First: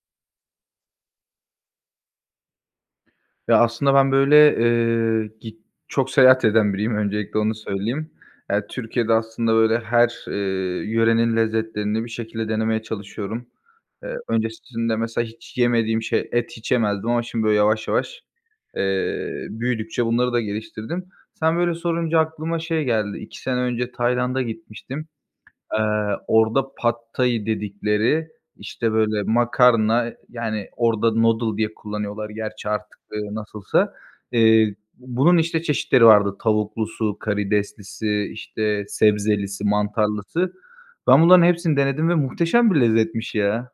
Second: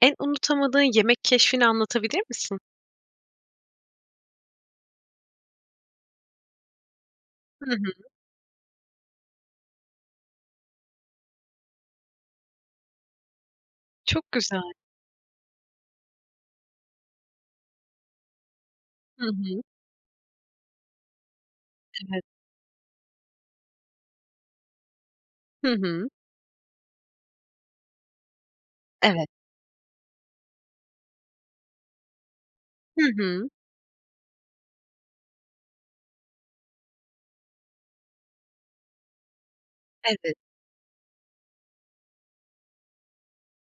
En unutamadığın yemek keşfini anlatabilir misin? Ya aslında ben böyle, eee, git çok seyahat eden biriyim, öncelikle onu Hı hı. söyleyeyim. Eee, Türkiye'de aslında böyle her, eee, yörenin lezzetlerini bir şekilde denemeye çalışıyorum. Eee, Çok güzel. öncesinde mesela hiç yemediğim şey, et hiç yemezdim, ama şimdi böyle yavaş yavaş, Hı eee, hı. büyüdükçe bunları da geliştirdim. Sen böyle sorunca Evet. aklıma şey geldi, 2 sene önce Tayland'a gitmiştim. Hı Eee, hı. orda Pad Thai dedikleri, işte, böyle Evet. makarna yani orda noodle diye kullanıyorlar gerçi artık, Hı ııı, hı. nasılsa. Eee, bunun işte çeşitleri vardı tavuklusu, karideslisi, işte sebzelisi, Evet. mantarlısı. Ben bunların hepsini denedim ve muhteşem bir lezzetmiş ya.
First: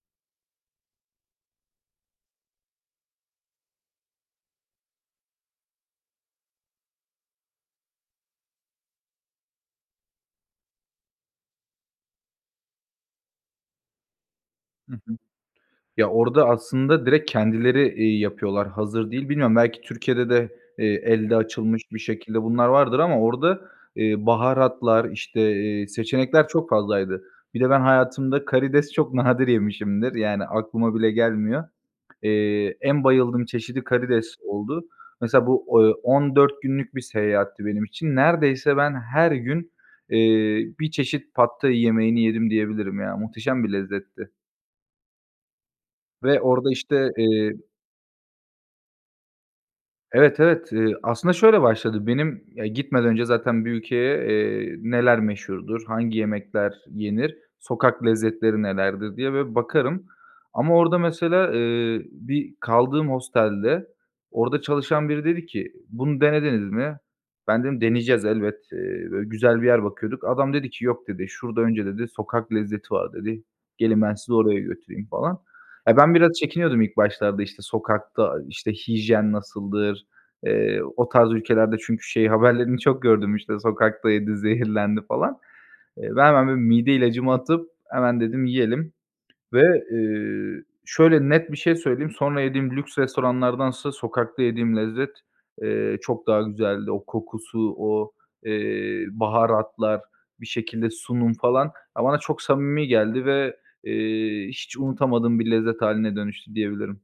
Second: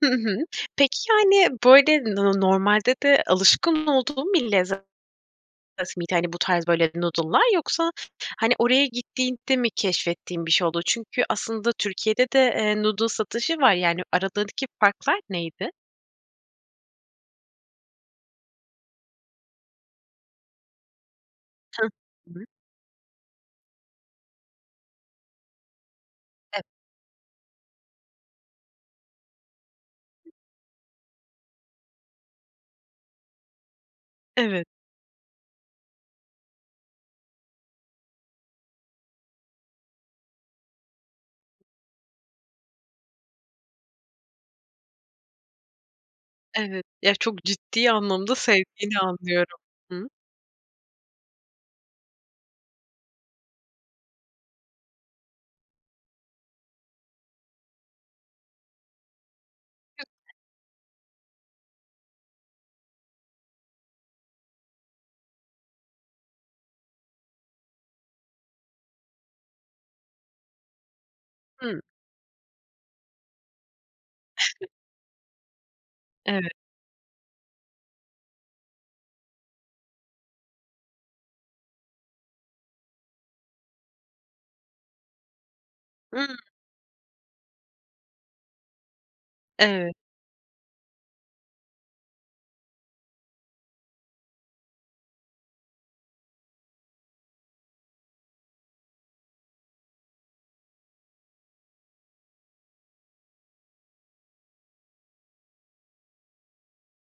Hı hı. Peki yani böyle no normalde de alışkın olduğun bir lezzet miydi? Hani bu tarz böyle noodle'lar yoksa hani oraya gittiğinde mi keşfettiğin bir şey oldu? Çünkü aslında Türkiye'de de, eee, noodle satışı var. Yani aradaki Hı hı. farklar neydi? Ya, orda aslında direkt kendileri, iii, yapıyorlar, hazır değil. Bilmiyorum belki Türkiye'de de, eee, elde açılmış Heh. bir Hı şekilde hı. bunlar vardır ama orda, ııı, baharatlar, işte, eee, seçenekler Ev çok fazlaydı. Bir de ben hayatımda karides çok nadir yemişimdir, yani aklıma bile gelmiyor. Eee, en bayıldığım çeşidi karides Evet. oldu. Mesela bu, eee, 14 günlük bir seyahatti benim için. Neredeyse ben her gün, eee, 1 çeşit Pad Thai yemeğini yedim diyebilirim ya, muhteşem bir lezzetti. Ve orada Evet. işte, Ya, çok eee ciddi anlamda sevdiğini anlıyorum. Hıı. Evet, Evet. Eee, aslında şöyle başladı. Benim; ya gitmeden önce zaten bir ülkeye, eee, neler meşhurdur, hangi yemekler yenir, sokak lezzetleri nelerdir diye bir bakarım. [unintelligible] Ama orada mesela, eee, bir kaldığım hostelde. Orada çalışan biri dedi ki “Bunu denediniz mi?“ ben dedim “Deneyeceğiz elbet, eee, böyle güzel bir yer bakıyorduk“. Adam dedi ki “Yok.“ dedi, “Şurada Hımm. önce" dedi, "sokak lezzeti var." dedi. "Gelin, ben sizi oraya götüreyim.“ falan. Ya, ben biraz Evet. çekiniyordum ilk başlarda, işte, sokakta, işte, hijyen nasıldır, eee, o tarz ülkelerde çünkü şey haberlerini çok gördüm işte sokakta yedi, zehirlendi falan. Eee, ben Hıı. hemen bir mide ilacımı atıp hemen dedim yiyelim ve, Evet. eee, şöyle net bir şey söyleyeyim, sonra yediğim lüks restoranlardansa sokakta yediğim lezzet, eee, çok daha güzeldi. O kokusu, o, eee, baharatlar, bir şekilde sunum falan. Ya, bana çok samimi geldi ve, eee, hiç unutamadığım bir lezzet hâline dönüştü diyebilirim.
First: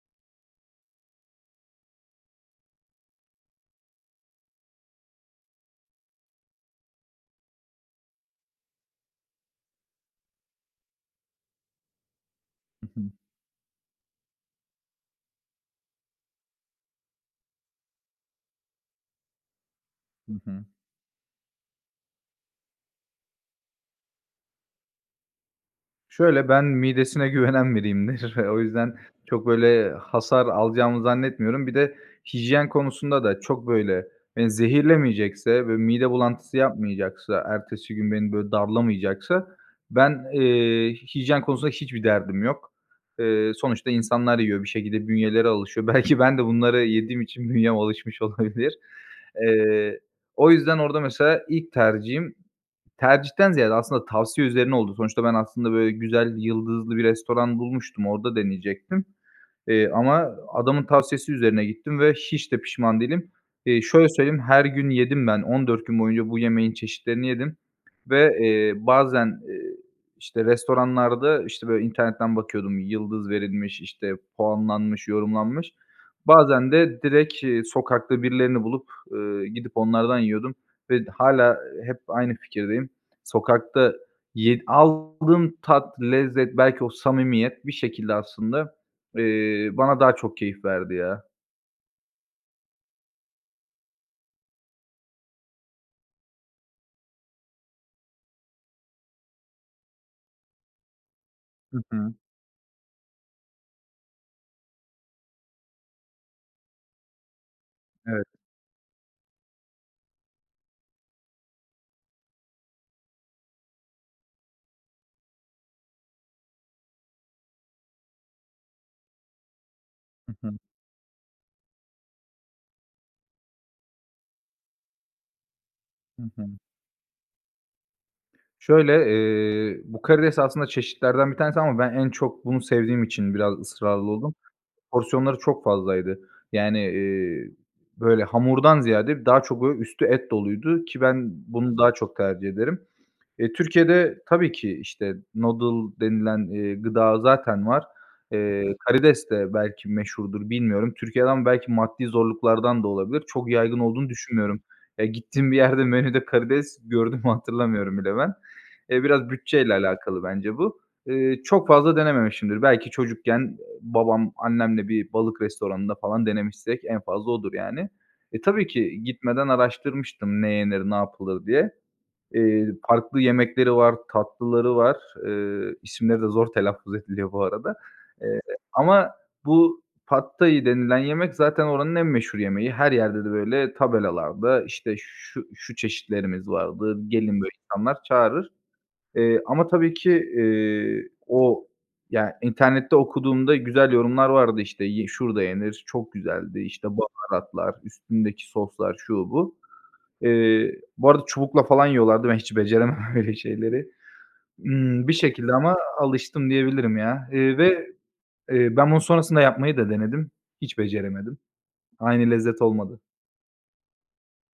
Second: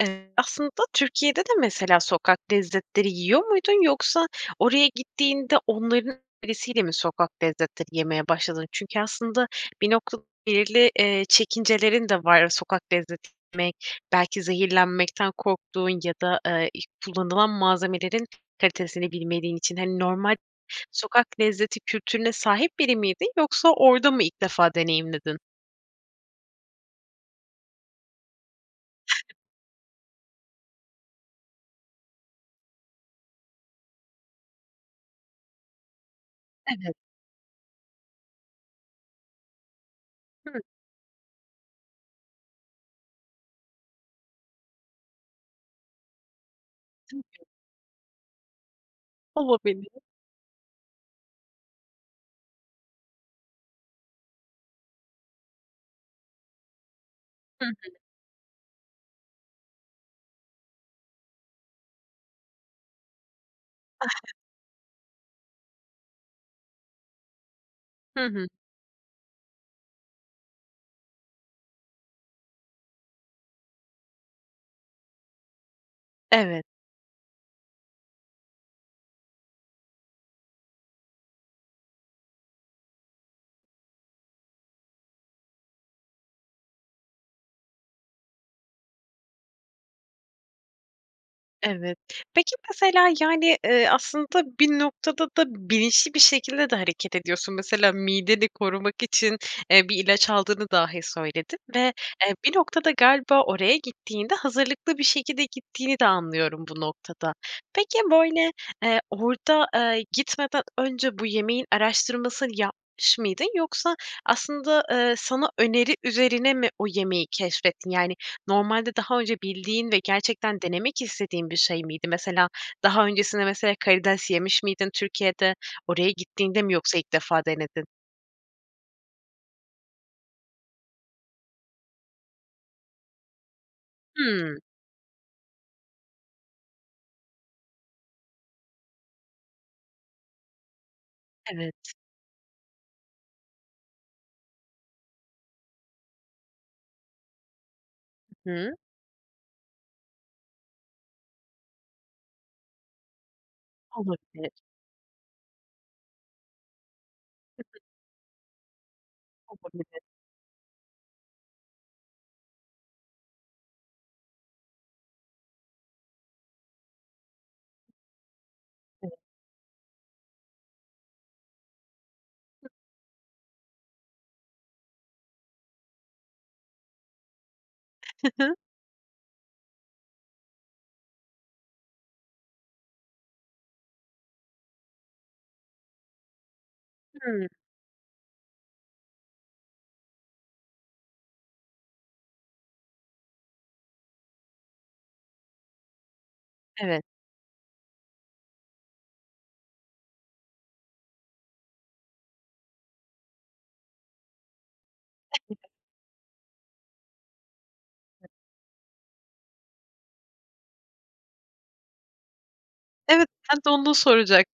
Eee, aslında Türkiye'de de mesela sokak lezzetleri yiyor muydun? Yoksa oraya gittiğinde onların önerisiyle mi sokak lezzetleri yemeye başladın? Çünkü aslında bir nokta belirli, eee, çekincelerin de var. Sokak Hı hı. lezzeti yemek belki zehirlenmekten korktuğun ya da, eee, iii, kullanılan malzemelerin kalitesini bilmediğin için. Hani Hı normal hı. sokak lezzeti kültürüne sahip biri miydin yoksa orda mı ilk defa deneyimledin? Şöyle, ben midesine güvenen biriyimdir o yüzden çok böyle hasar alacağımı zannetmiyorum. Bir de hijyen konusunda da çok böyle, eee, zehirlemeyecekse ve mide bulantısı Evet. yapmayacaksa, ertesi gün beni böyle darlamayacaksa, ben, Hıı. eee, hijyen konusunda hiçbir derdim yok. Eee, sonuçta insanlar yiyor bir şekilde bünyeleri alışıyor. Belki ben de bunları yediğim Tabii. için bünyem alışmış olabilir. Olabilir. Eee, o yüzden orda mesela ilk tercihim, tercihten ziyade aslında tavsiye üzerine oldu. Sonuçta ben aslında böyle güzel, yıldızlı bir restoran Hı hı. bulmuştum, orda deneyecektim. Eee, ama adamın tavsiyesi üzerine gittim ve hiç de pişman değilim. Eee, şöyle söyleyeyim, her gün yedim ben, 14 gün boyunca bu yemeğin çeşitlerini yedim Hı ve, hı. eee, bazen, iii, işte restoranlarda, işte, böyle internetten bakıyordum, yıldız verilmiş, işte puanlanmış, yorumlanmış. Evet. Bazen de direkt, iii, sokakta birilerini bulup, eee, gidip onlardan yiyordum ve d hâlâ hep aynı fikirdeyim. Sokakta yedi aldığım tat, lezzet belki o samimiyet bir şekilde aslında, eee, bana daha çok keyif verdi ya. Evet, peki, mesela, yani, eee, aslında bir noktada da bilinçli bir şekilde de hareket ediyorsun. Mesela mideni korumak için, eee, bir ilaç aldığını dahi söyledin. Hı Ve, hı. eee, bir noktada galiba oraya gittiğinde hazırlıklı bir şekilde gittiğini de anlıyorum bu noktada. Peki, Evet. böyle, eee, orada, eee, gitmeden önce bu yemeğin araştırmasını yapmış mıydın yoksa aslında, eee, sana öneri üzerine mi o yemeği keşfettin? Yani, normalde daha önce bildiğin ve Hı hı. gerçekten denemek istediğin bir şey miydi? Mesela daha öncesinde mesela karides yemiş miydin Türkiye'de? Oraya Hı hı. gittiğinde mi yoksa ilk defa denedin? Şöyle, eee, bu karides aslında çeşitlerden bir tanesi ama ben en çok bunu sevdiğim için biraz ısrarlı oldum. Hımm. Porsiyonları çok fazlaydı, yani, eee böyle hamurdan ziyade daha çok böyle üstü et doluydu ki ben bunu daha Evet. çok tercih ederim. Eee, Türkiye'de tabii ki işte, noodle denilen, eee, gıda zaten var. I hı. Eee, karides de belki meşhurdur, bilmiyorum. Türkiye'den belki maddi zorluklardan da olabilir, çok yaygın olduğunu Olabilir. düşünmüyorum. Ya, gittiğim bir yerde menüde karides gördüğümü [unintelligible] hatırlamıyorum bile ben. Eee, biraz bütçe ile Olabilir. alakalı bence bu. Eee, çok fazla denememişimdir, belki çocukken, ııı, babam annemle bir balık restoranında falan denemişsek en fazla odur yani. E, tabii ki Evet. gitmeden araştırmıştım ne yenir, ne yapılır diye. Eee, farklı yemekleri var, tatlıları var. Iıı, İsimleri de zor telaffuz ediliyor bu arada Hı hı. ama bu Pad Thai denilen yemek zaten oranın en meşhur yemeği. Her yerde de böyle tabelalarda işte şu şu çeşitlerimiz vardı, gelir Hımm. böyle insanlar çağırır. Eee ama tabii ki, eee, o, ya, internette okuduğumda güzel yorumlar vardı. İşte ye şurada yenir, çok güzeldi, işte, Evet. baharatlar, üstündeki soslar, şu, bu. Eee, bu arada çubukla falan yiyorlardı, ben hiç beceremem öyle şeyleri. Imm, bir şekilde [unintelligible] ama alıştım diyebilirim, ya. Eee, ve, eee, ben bunu sonrasında yapmayı da denedim, hiç beceremedim. Aynı lezzet olmadı. Evet, ben de onu soracak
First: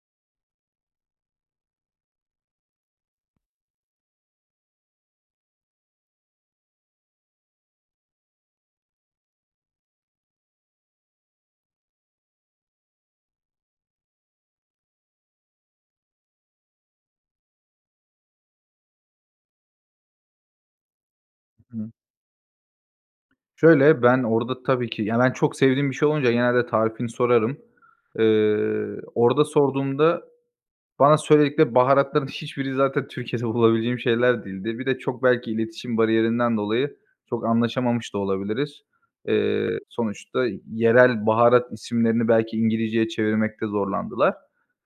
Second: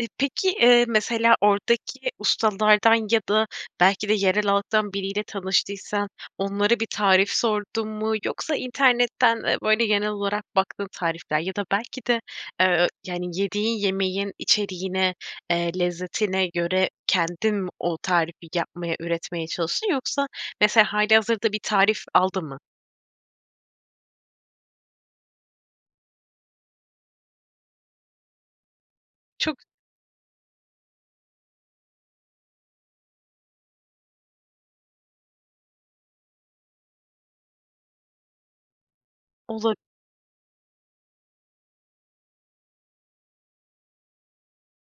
İii, peki, eee, mesela oradaki ustalardan ya da belki de yerel halktan biriyle tanıştıysan onlara bir tarif sordun mu? Yoksa internetten, eee, böyle, genel olarak baktığın tarifler ya da belki de, eee, yani, yediğin yemeğin içeriğine, eee, lezzetine göre kendin mi o tarifi yapmaya üretmeye çalıştın? Yoksa mesela hâlihazırda bir I hı. tarif aldın mı? Şöyle ben orada tabii ki, ya, ben çok sevdiğim bir şey olunca genelde tarifini sorarım. Iıı, orada Çok sorduğumda bana söyledikleri baharatların hiçbiri zaten Türkiye'de bulabileceğim şeyler değildi. Bir de çok belki iletişim bariyerinden dolayı çok anlaşamamış da olabiliriz. Olab Eee, sonuçta yerel baharat isimlerini belki İngilizce'ye çevirmekte zorlandılar.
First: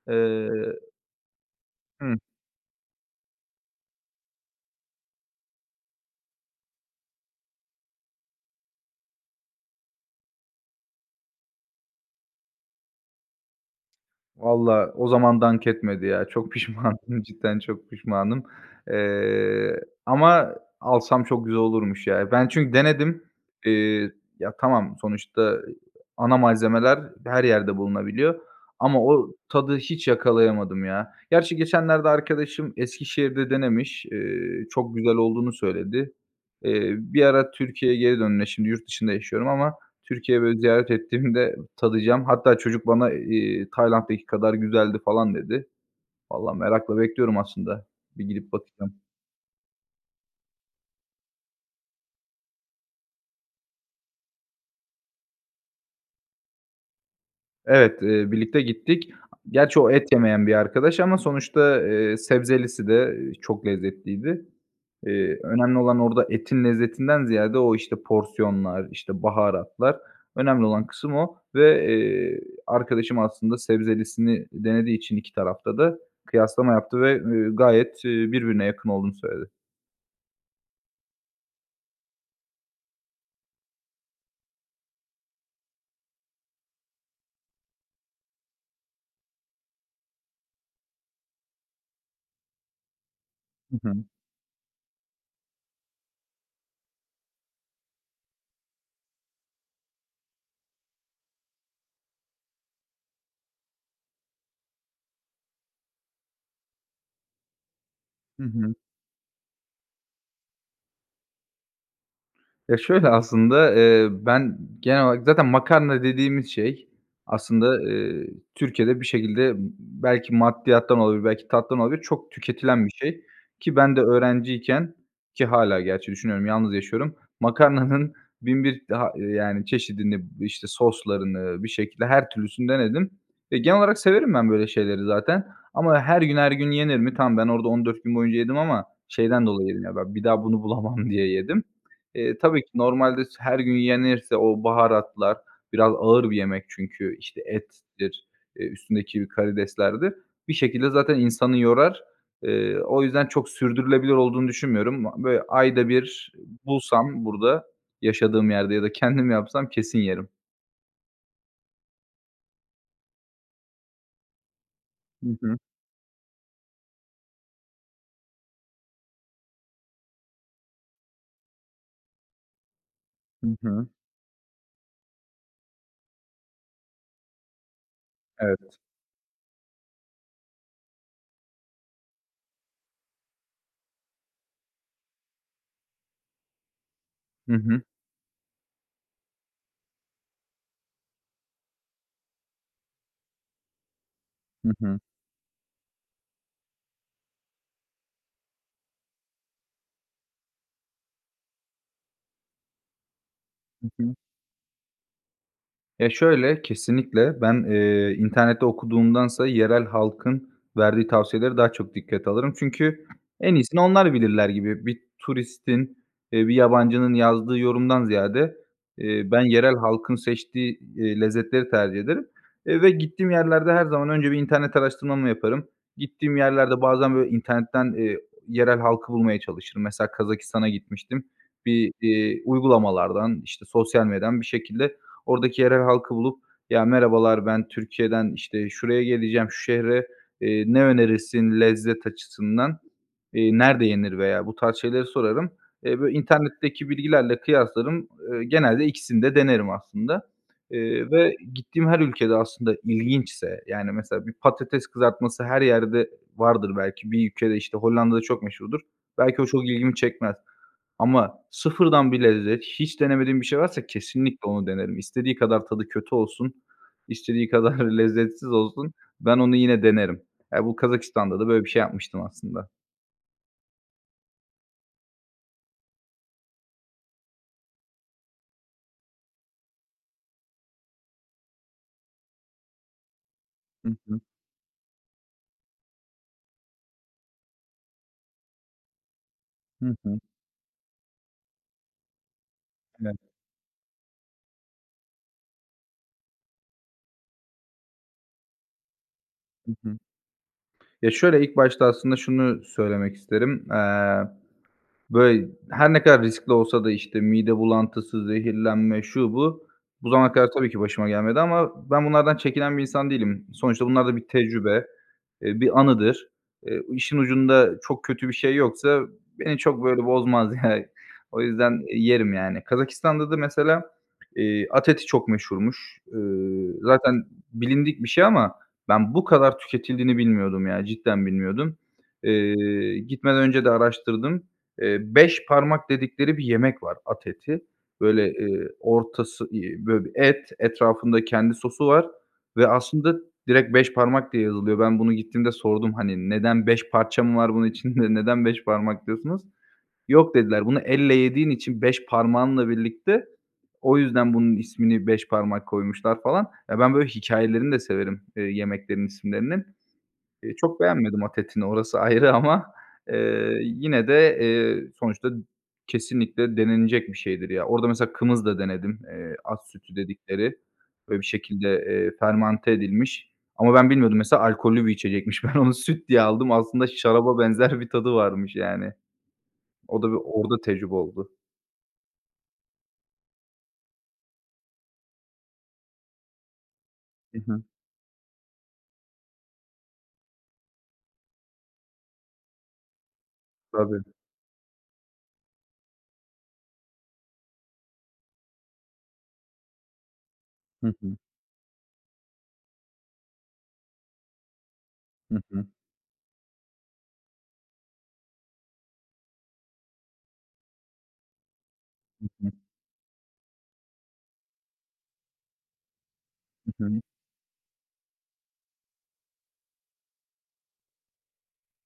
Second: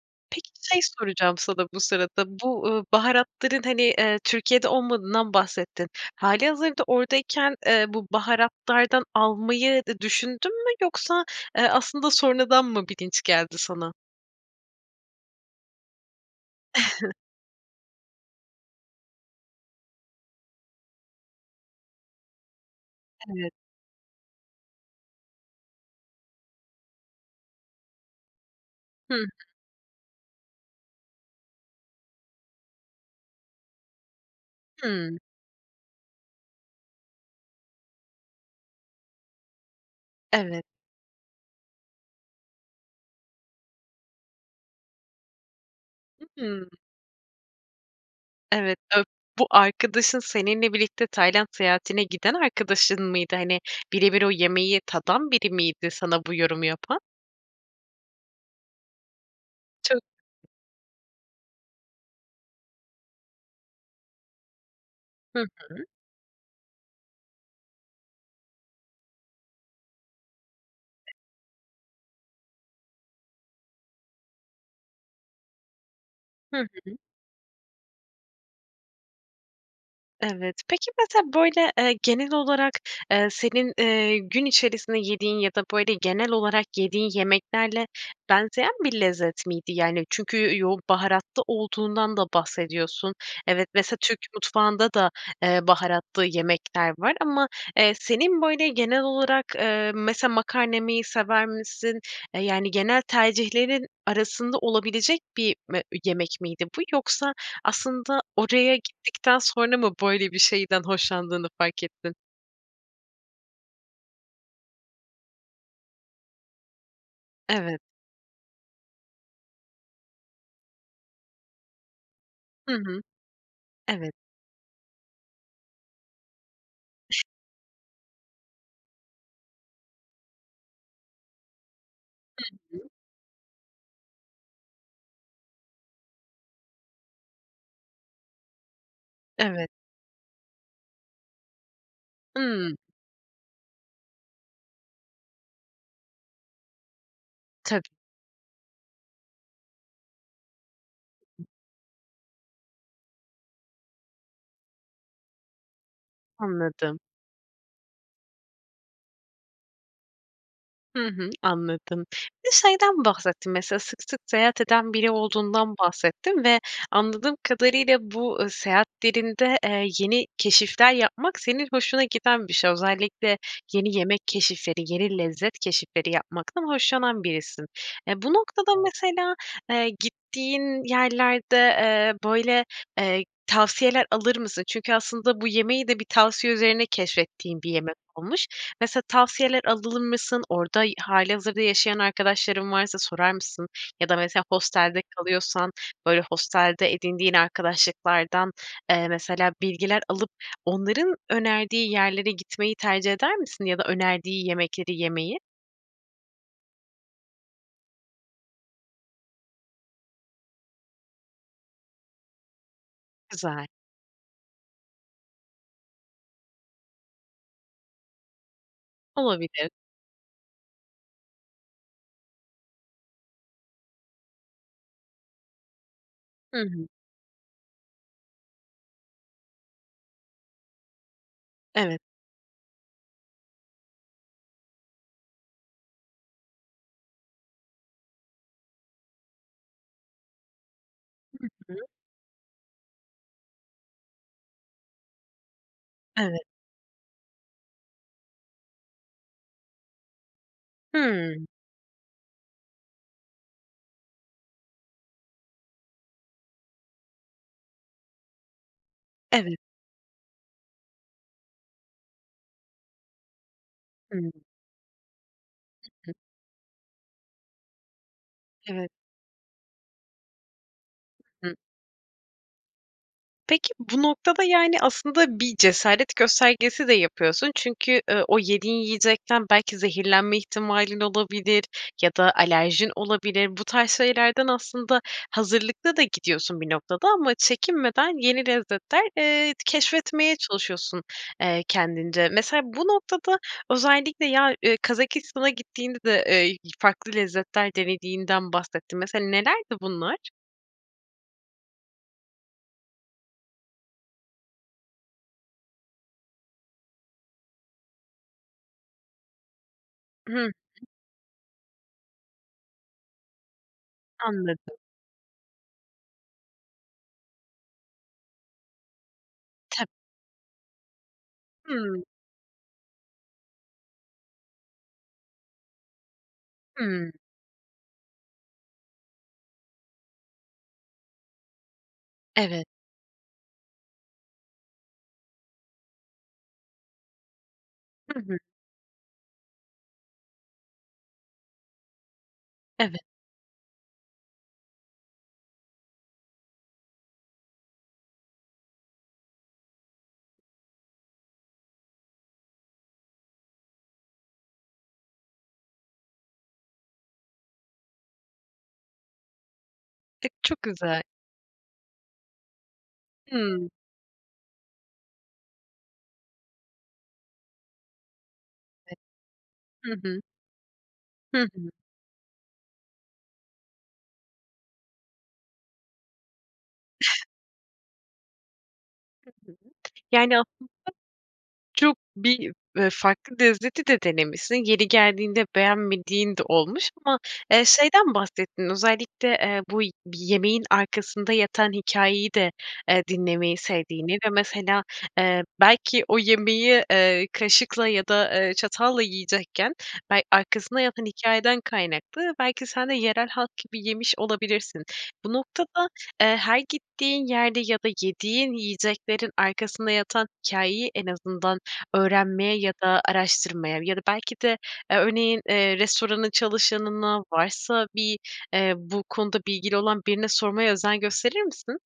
Eee Peki şey soracağım sana bu Hıı. sırada, bu, ııı, baharatların, hani, eee Türkiye'de olmadığından bahsettin. Hâlihazırda oradayken eee bu baharatlardan almayı da düşündün mü? Yoksa, eee, aslında sonradan mı bilinç geldi sana? Vallahi o zaman dank etmedi ya, çok pişmanım, cidden çok pişmanım, eee, ama alsam çok güzel olurmuş, ya. Ben çünkü denedim, Evet. eee, ya, tamam sonuçta ana malzemeler her yerde bulunabiliyor ama Hı hı. o tadı hiç yakalayamadım, ya. Gerçi geçenlerde arkadaşım Eskişehir'de denemiş, ııı, çok güzel Hımm. olduğunu söyledi. Eee, bir ara Türkiye'ye geri dönme şimdi yurt dışında yaşıyorum ama Türkiye'yi, böyle, Evet. ziyaret ettiğimde tadacağım. Hatta çocuk bana, eee, "Tayland'daki kadar güzeldi." falan dedi. Hı Valla hı. merakla bekliyorum aslında bir gidip Evet, bakacağım. ö bu arkadaşın seninle birlikte Tayland seyahatine giden arkadaşın mıydı? Hani, birebir o yemeği tadan biri miydi sana bu yorumu yapan? Evet, eee, birlikte gittik. Gerçi o Çok. et yemeyen bir arkadaş ama sonuçta, eee, sebzelisi de, eee, çok lezzetliydi. Hı Eee, hı. önemli olan orada etin lezzetinden ziyade o, işte, porsiyonlar, işte, baharatlar, önemli olan kısım o. Ve, eee, arkadaşım aslında sebzelisini denediği için 2 tarafta da Hı kıyaslama hı. yaptı ve, eee, gayet, eee, birbirine yakın olduğunu söyledi. Evet. Peki, mesela böyle, eee, genel olarak, eee, senin, eee, gün içerisinde yediğin ya da, böyle, genel olarak yediğin yemeklerle benzeyen bir lezzet miydi? Yani, çünkü yoğun baharatlı olduğundan da bahsediyorsun. Evet, Hı mesela hı. Türk mutfağında da, eee, baharatlı yemekler var ama, eee, senin böyle genel olarak, eee, mesela makarna yemeyi sever misin? Eee, yani, genel tercihlerin arasında olabilecek bir me yemek miydi bu? Yoksa aslında Hı hı. oraya gittikten sonra mı böyle bir şeyden hoşlandığını fark ettin? Ya, şöyle aslında, eee, ben genel olarak zaten makarna dediğimiz şey Evet. aslında, eee, Türkiye'de bir şekilde, ımm, belki maddiyattan olabilir, belki tattan olabilir, çok Hı tüketilen bir hı. şey ki ben de Evet. öğrenciyken, ki hâlâ gerçi düşünüyorum, yalnız yaşıyorum. Makarnanın 1001 ha yani, çeşidini, işte, soslarını bir şekilde her türlüsünü Hı hı. denedim ve genel olarak severim ben böyle şeyleri zaten. Ama her gün her gün yenir mi? Tamam ben orada 14 gün boyunca yedim ama şeyden dolayı Evet. yedim, ya, ben bir daha bunu bulamam diye yedim. Eee, tabii ki Hıı. normalde s her gün yenirse o baharatlar biraz ağır bir yemek çünkü, işte, Tabii. ettir, eee, üstündeki karideslerdir. Bir şekilde zaten insanı yorar. Eee, o yüzden çok sürdürülebilir olduğunu düşünmüyorum. B böyle ayda bir, ııı, Anladım. bulsam burada, yaşadığım yerde ya da kendim yapsam kesin yerim. Hı hı, anladım. Bir de şeyden bahsettin mesela sık sık seyahat eden biri Hı hı. olduğundan bahsettin. Ve anladığım kadarıyla bu, ııı, seyahatlerinde, eee, yeni keşifler yapmak senin hoşuna giden bir şey. Özellikle Hı hı. yeni yemek keşifleri, yeni lezzet keşifleri yapmaktan hoşlanan birisin. E, bu noktada Evet. mesela, eee, gittiğin yerlerde, eee, böyle, eee, tavsiyeler alır mısın? Çünkü aslında bu yemeği de bir tavsiye üzerine Hı keşfettiğin bir hı. yemek olmuş. Mesela tavsiyeler alır mısın? Orada hâlihazırda yaşayan arkadaşların varsa sorar mısın? Ya da mesela Hı hı. hostelde kalıyorsan, böyle, hostelde edindiğin arkadaşlıklardan, eee, mesela bilgiler alıp onların önerdiği yerlere gitmeyi tercih eder misin? Ya da Hı hı. önerdiği yemekleri yemeyi? Ya şöyle: Kesinlikle ben, eee, internette okuduğumdansa yerel halkın verdiği tavsiyelere daha çok dikkate alırım. Çünkü en Güzel. iyisini onlar bilirler gibi bir turistin, eee, bir yabancının yazdığı yorumdan ziyade, eee, ben Olabilir. yerel halkın seçtiği, iii, lezzetleri tercih ederim, eee, ve gittiğim yerlerde her zaman önce bir internet araştırmamı yaparım. Gittiğim Hı yerlerde hı. bazen böyle internetten, eee, yerel halkı bulmaya çalışırım. Mesela Kazakistan'a gitmiştim, bir, Evet. iii, uygulamalardan, işte, sosyal medyadan bir şekilde ordaki yerel halkı bulup "Ya, merhabalar, ben Türkiye'den işte şuraya geleceğim şu şehre, eee, ne Hı önerirsin hı. lezzet açısından? Eee, nerede yenir?" veya bu tarz şeyleri sorarım. Eee, bö Evet. internetteki bilgilerle kıyaslarım, ııı, genelde ikisini de denerim aslında. Iıı, ve Hıı. gittiğim her ülkede aslında ilginçse, yani, mesela bir patates kızartması her yerde vardır belki. Bir ülkede, işte, Hollanda'da çok meşhurdur. Belki o Evet. çok ilgimi çekmez ama sıfırdan bir lezzet, hiç denemediğim bir şey varsa Hımm. kesinlikle onu denerim. İstediği kadar tadı Hı. kötü olsun, istediği kadar lezzetsiz Evet. olsun, ben onu yine denerim. Ya, bu Kazakistan'da da Hı hı. böyle bir şey yapmıştım aslında. Peki, bu noktada, yani, aslında bir cesaret göstergesi de yapıyorsun. Çünkü, ııı, o yediğin yiyecekten belki zehirlenme ihtimalin olabilir ya da alerjin olabilir. Bu tarz Hı hı. şeylerden aslında hazırlıklı da gidiyorsun bir noktada ama çekinmeden yeni lezzetler, eee, t Hı hı. keşfetmeye çalışıyorsun, eee, kendince. Mesela bu [unintelligible] noktada özellikle ya, ııı, Kazakistan'a gittiğinde de, eee, y farklı lezzetler denediğinden bahsettin. Mesela Hı nelerdi hı. bunlar? Ya, şöyle, ilk başta aslında şunu söylemek isterim. Eee, böyle, her ne kadar riskli olsa da, işte, mide bulantısı, zehirlenme, şu bu, bu zamana kadar Hıh. tabii ki, başıma gelmedi ama ben bunlardan çekinen bir insan değilim. Sonuçta bunlar da bir Anladım. tecrübe, eee, bir anıdır. Eee, işin ucunda çok kötü bir şey yoksa beni çok, Tab böyle, bozmaz, yani. O yüzden Hımm. yerim, yani. Kazakistan'da da mesela, eee, at eti çok meşhurmuş. Iıı, Hımm. zaten bilindik bir şey ama ben bu kadar tüketildiğini bilmiyordum, yani, cidden bilmiyordum. Evet. Eee, gitmeden önce de araştırdım. Eee, "beş parmak" dedikleri bir yemek var at eti, Hı böyle, hı. eee, ortası, iii, böyle, bir et, etrafında kendi sosu var ve Evet. aslında direkt beş parmak diye yazılıyor. Ben bunu gittiğimde sordum, hani, "Neden, 5 parça mı var bunun içinde, neden beş parmak diyorsunuz?" Yok, dediler, bunu elle yediğin için, 5 parmağınla birlikte o yüzden bunun ismini beş parmak koymuşlar falan. Ya, ben böyle hikâyelerini de severim, eee, yemeklerin isimlerinin. Eee, Çok çok güzel. beğenmedim at etini, orası ayrı ama, eee, Hımm. yine de, eee, sonuçta kesinlikle denenecek bir şeydir, ya. Orada mesela kımız da [unintelligible] denedim, eee, at Hı sütü hı. dedikleri. Böyle bir Hı şekilde, hı. eee, fermante edilmiş ama ben bilmiyordum mesela alkollü bir içecekmiş. Ben onu süt diye aldım, aslında şaraba benzer bir tadı varmış yani. Hı hı. O da, bir Yani, aslında orda tecrübe oldu. çok bir, eee, farklı lezzeti de denemişsin. Yeri geldiğinde beğenmediğin de olmuş ama, Hı hı. eee, şeyden bahsettin, özellikle, eee, bu bir yemeğin arkasında yatan hikâyeyi de, eee, dinlemeyi Tabii. sevdiğini ve mesela, eee, belki o yemeği, eee, kaşıkla ya da, eee, çatalla yiyecekken bel arkasında Hı yatan hı. hikâyeden kaynaklı belki sen de yerel halk gibi yemiş olabilirsin. Bu Hı hı. noktada, eee, her gittiğin yerde ya da yediğin yiyeceklerin arkasında yatan hikâyeyi en azından Hı hı. öğrenmeye ya da araştırmaya ya da belki de, eee, örneğin, eee, restoranın I hı. çalışanına varsa bir, eee, bu konuda bilgili olan birine sormaya özen gösterir misin?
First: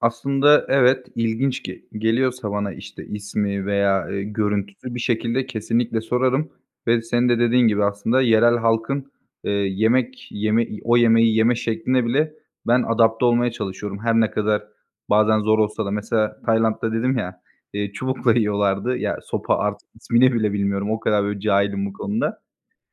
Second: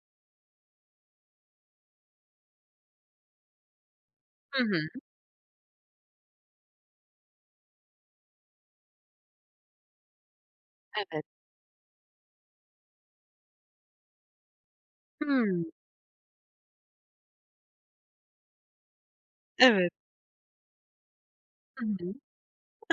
Aslında evet, ilginç ge geliyorsa bana, işte, ismi veya, ııı, Hı görüntüsü hı. bir şekilde kesinlikle sorarım ve senin de dediğin gibi aslında yerel halkın, ııı, yemek yeme, i o Evet. yemeği yeme şekline bile ben adapte olmaya çalışıyorum. Her ne kadar bazen zor Hımm. olsa da mesela Tayland'da dedim ya, eee, çubukla yiyorlardı, ya, sopa artık Evet. ismini bile bilmiyorum o kadar böyle bir Hı cahilim bu hı. konuda.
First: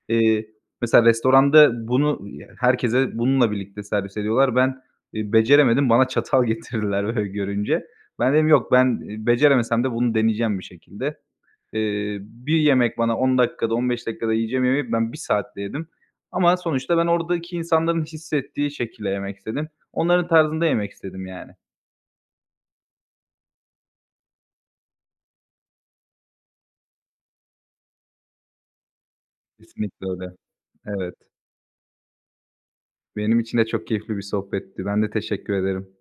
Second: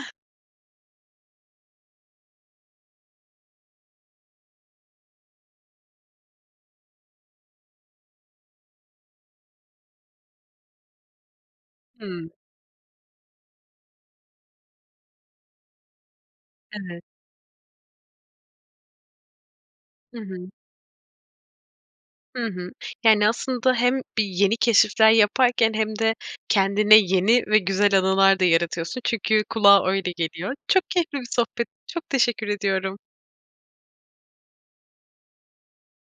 Eee, mesela restoranda bunu, ııı, herkese bununla birlikte servis ediyorlar. Ben, iii, beceremedim, bana çatal getirdiler böyle görünce. Ben dedim, "Yok, ben beceremesem de bunu deneyeceğim bir şekilde." Eee, Hımm. bir yemek bana 10 dakikada, 15 dakikada yiyeceğim yemeği ben 1 saatte yedim ama sonuçta Evet. ben oradaki insanların hissettiği şekilde yemek istedim. Hı Onların hı. tarzında yemek istedim yani. Hı hı, yani, aslında hem bir yeni keşifler yaparken hem de kendine yeni ve güzel anılar da yaratıyorsun. Çünkü kulağa Kesinlikle öyle öyle. geliyor. Çok Evet. keyifli bir sohbetti, çok teşekkür ediyorum. Benim için de çok keyifli bir sohbetti. Ben de teşekkür ederim.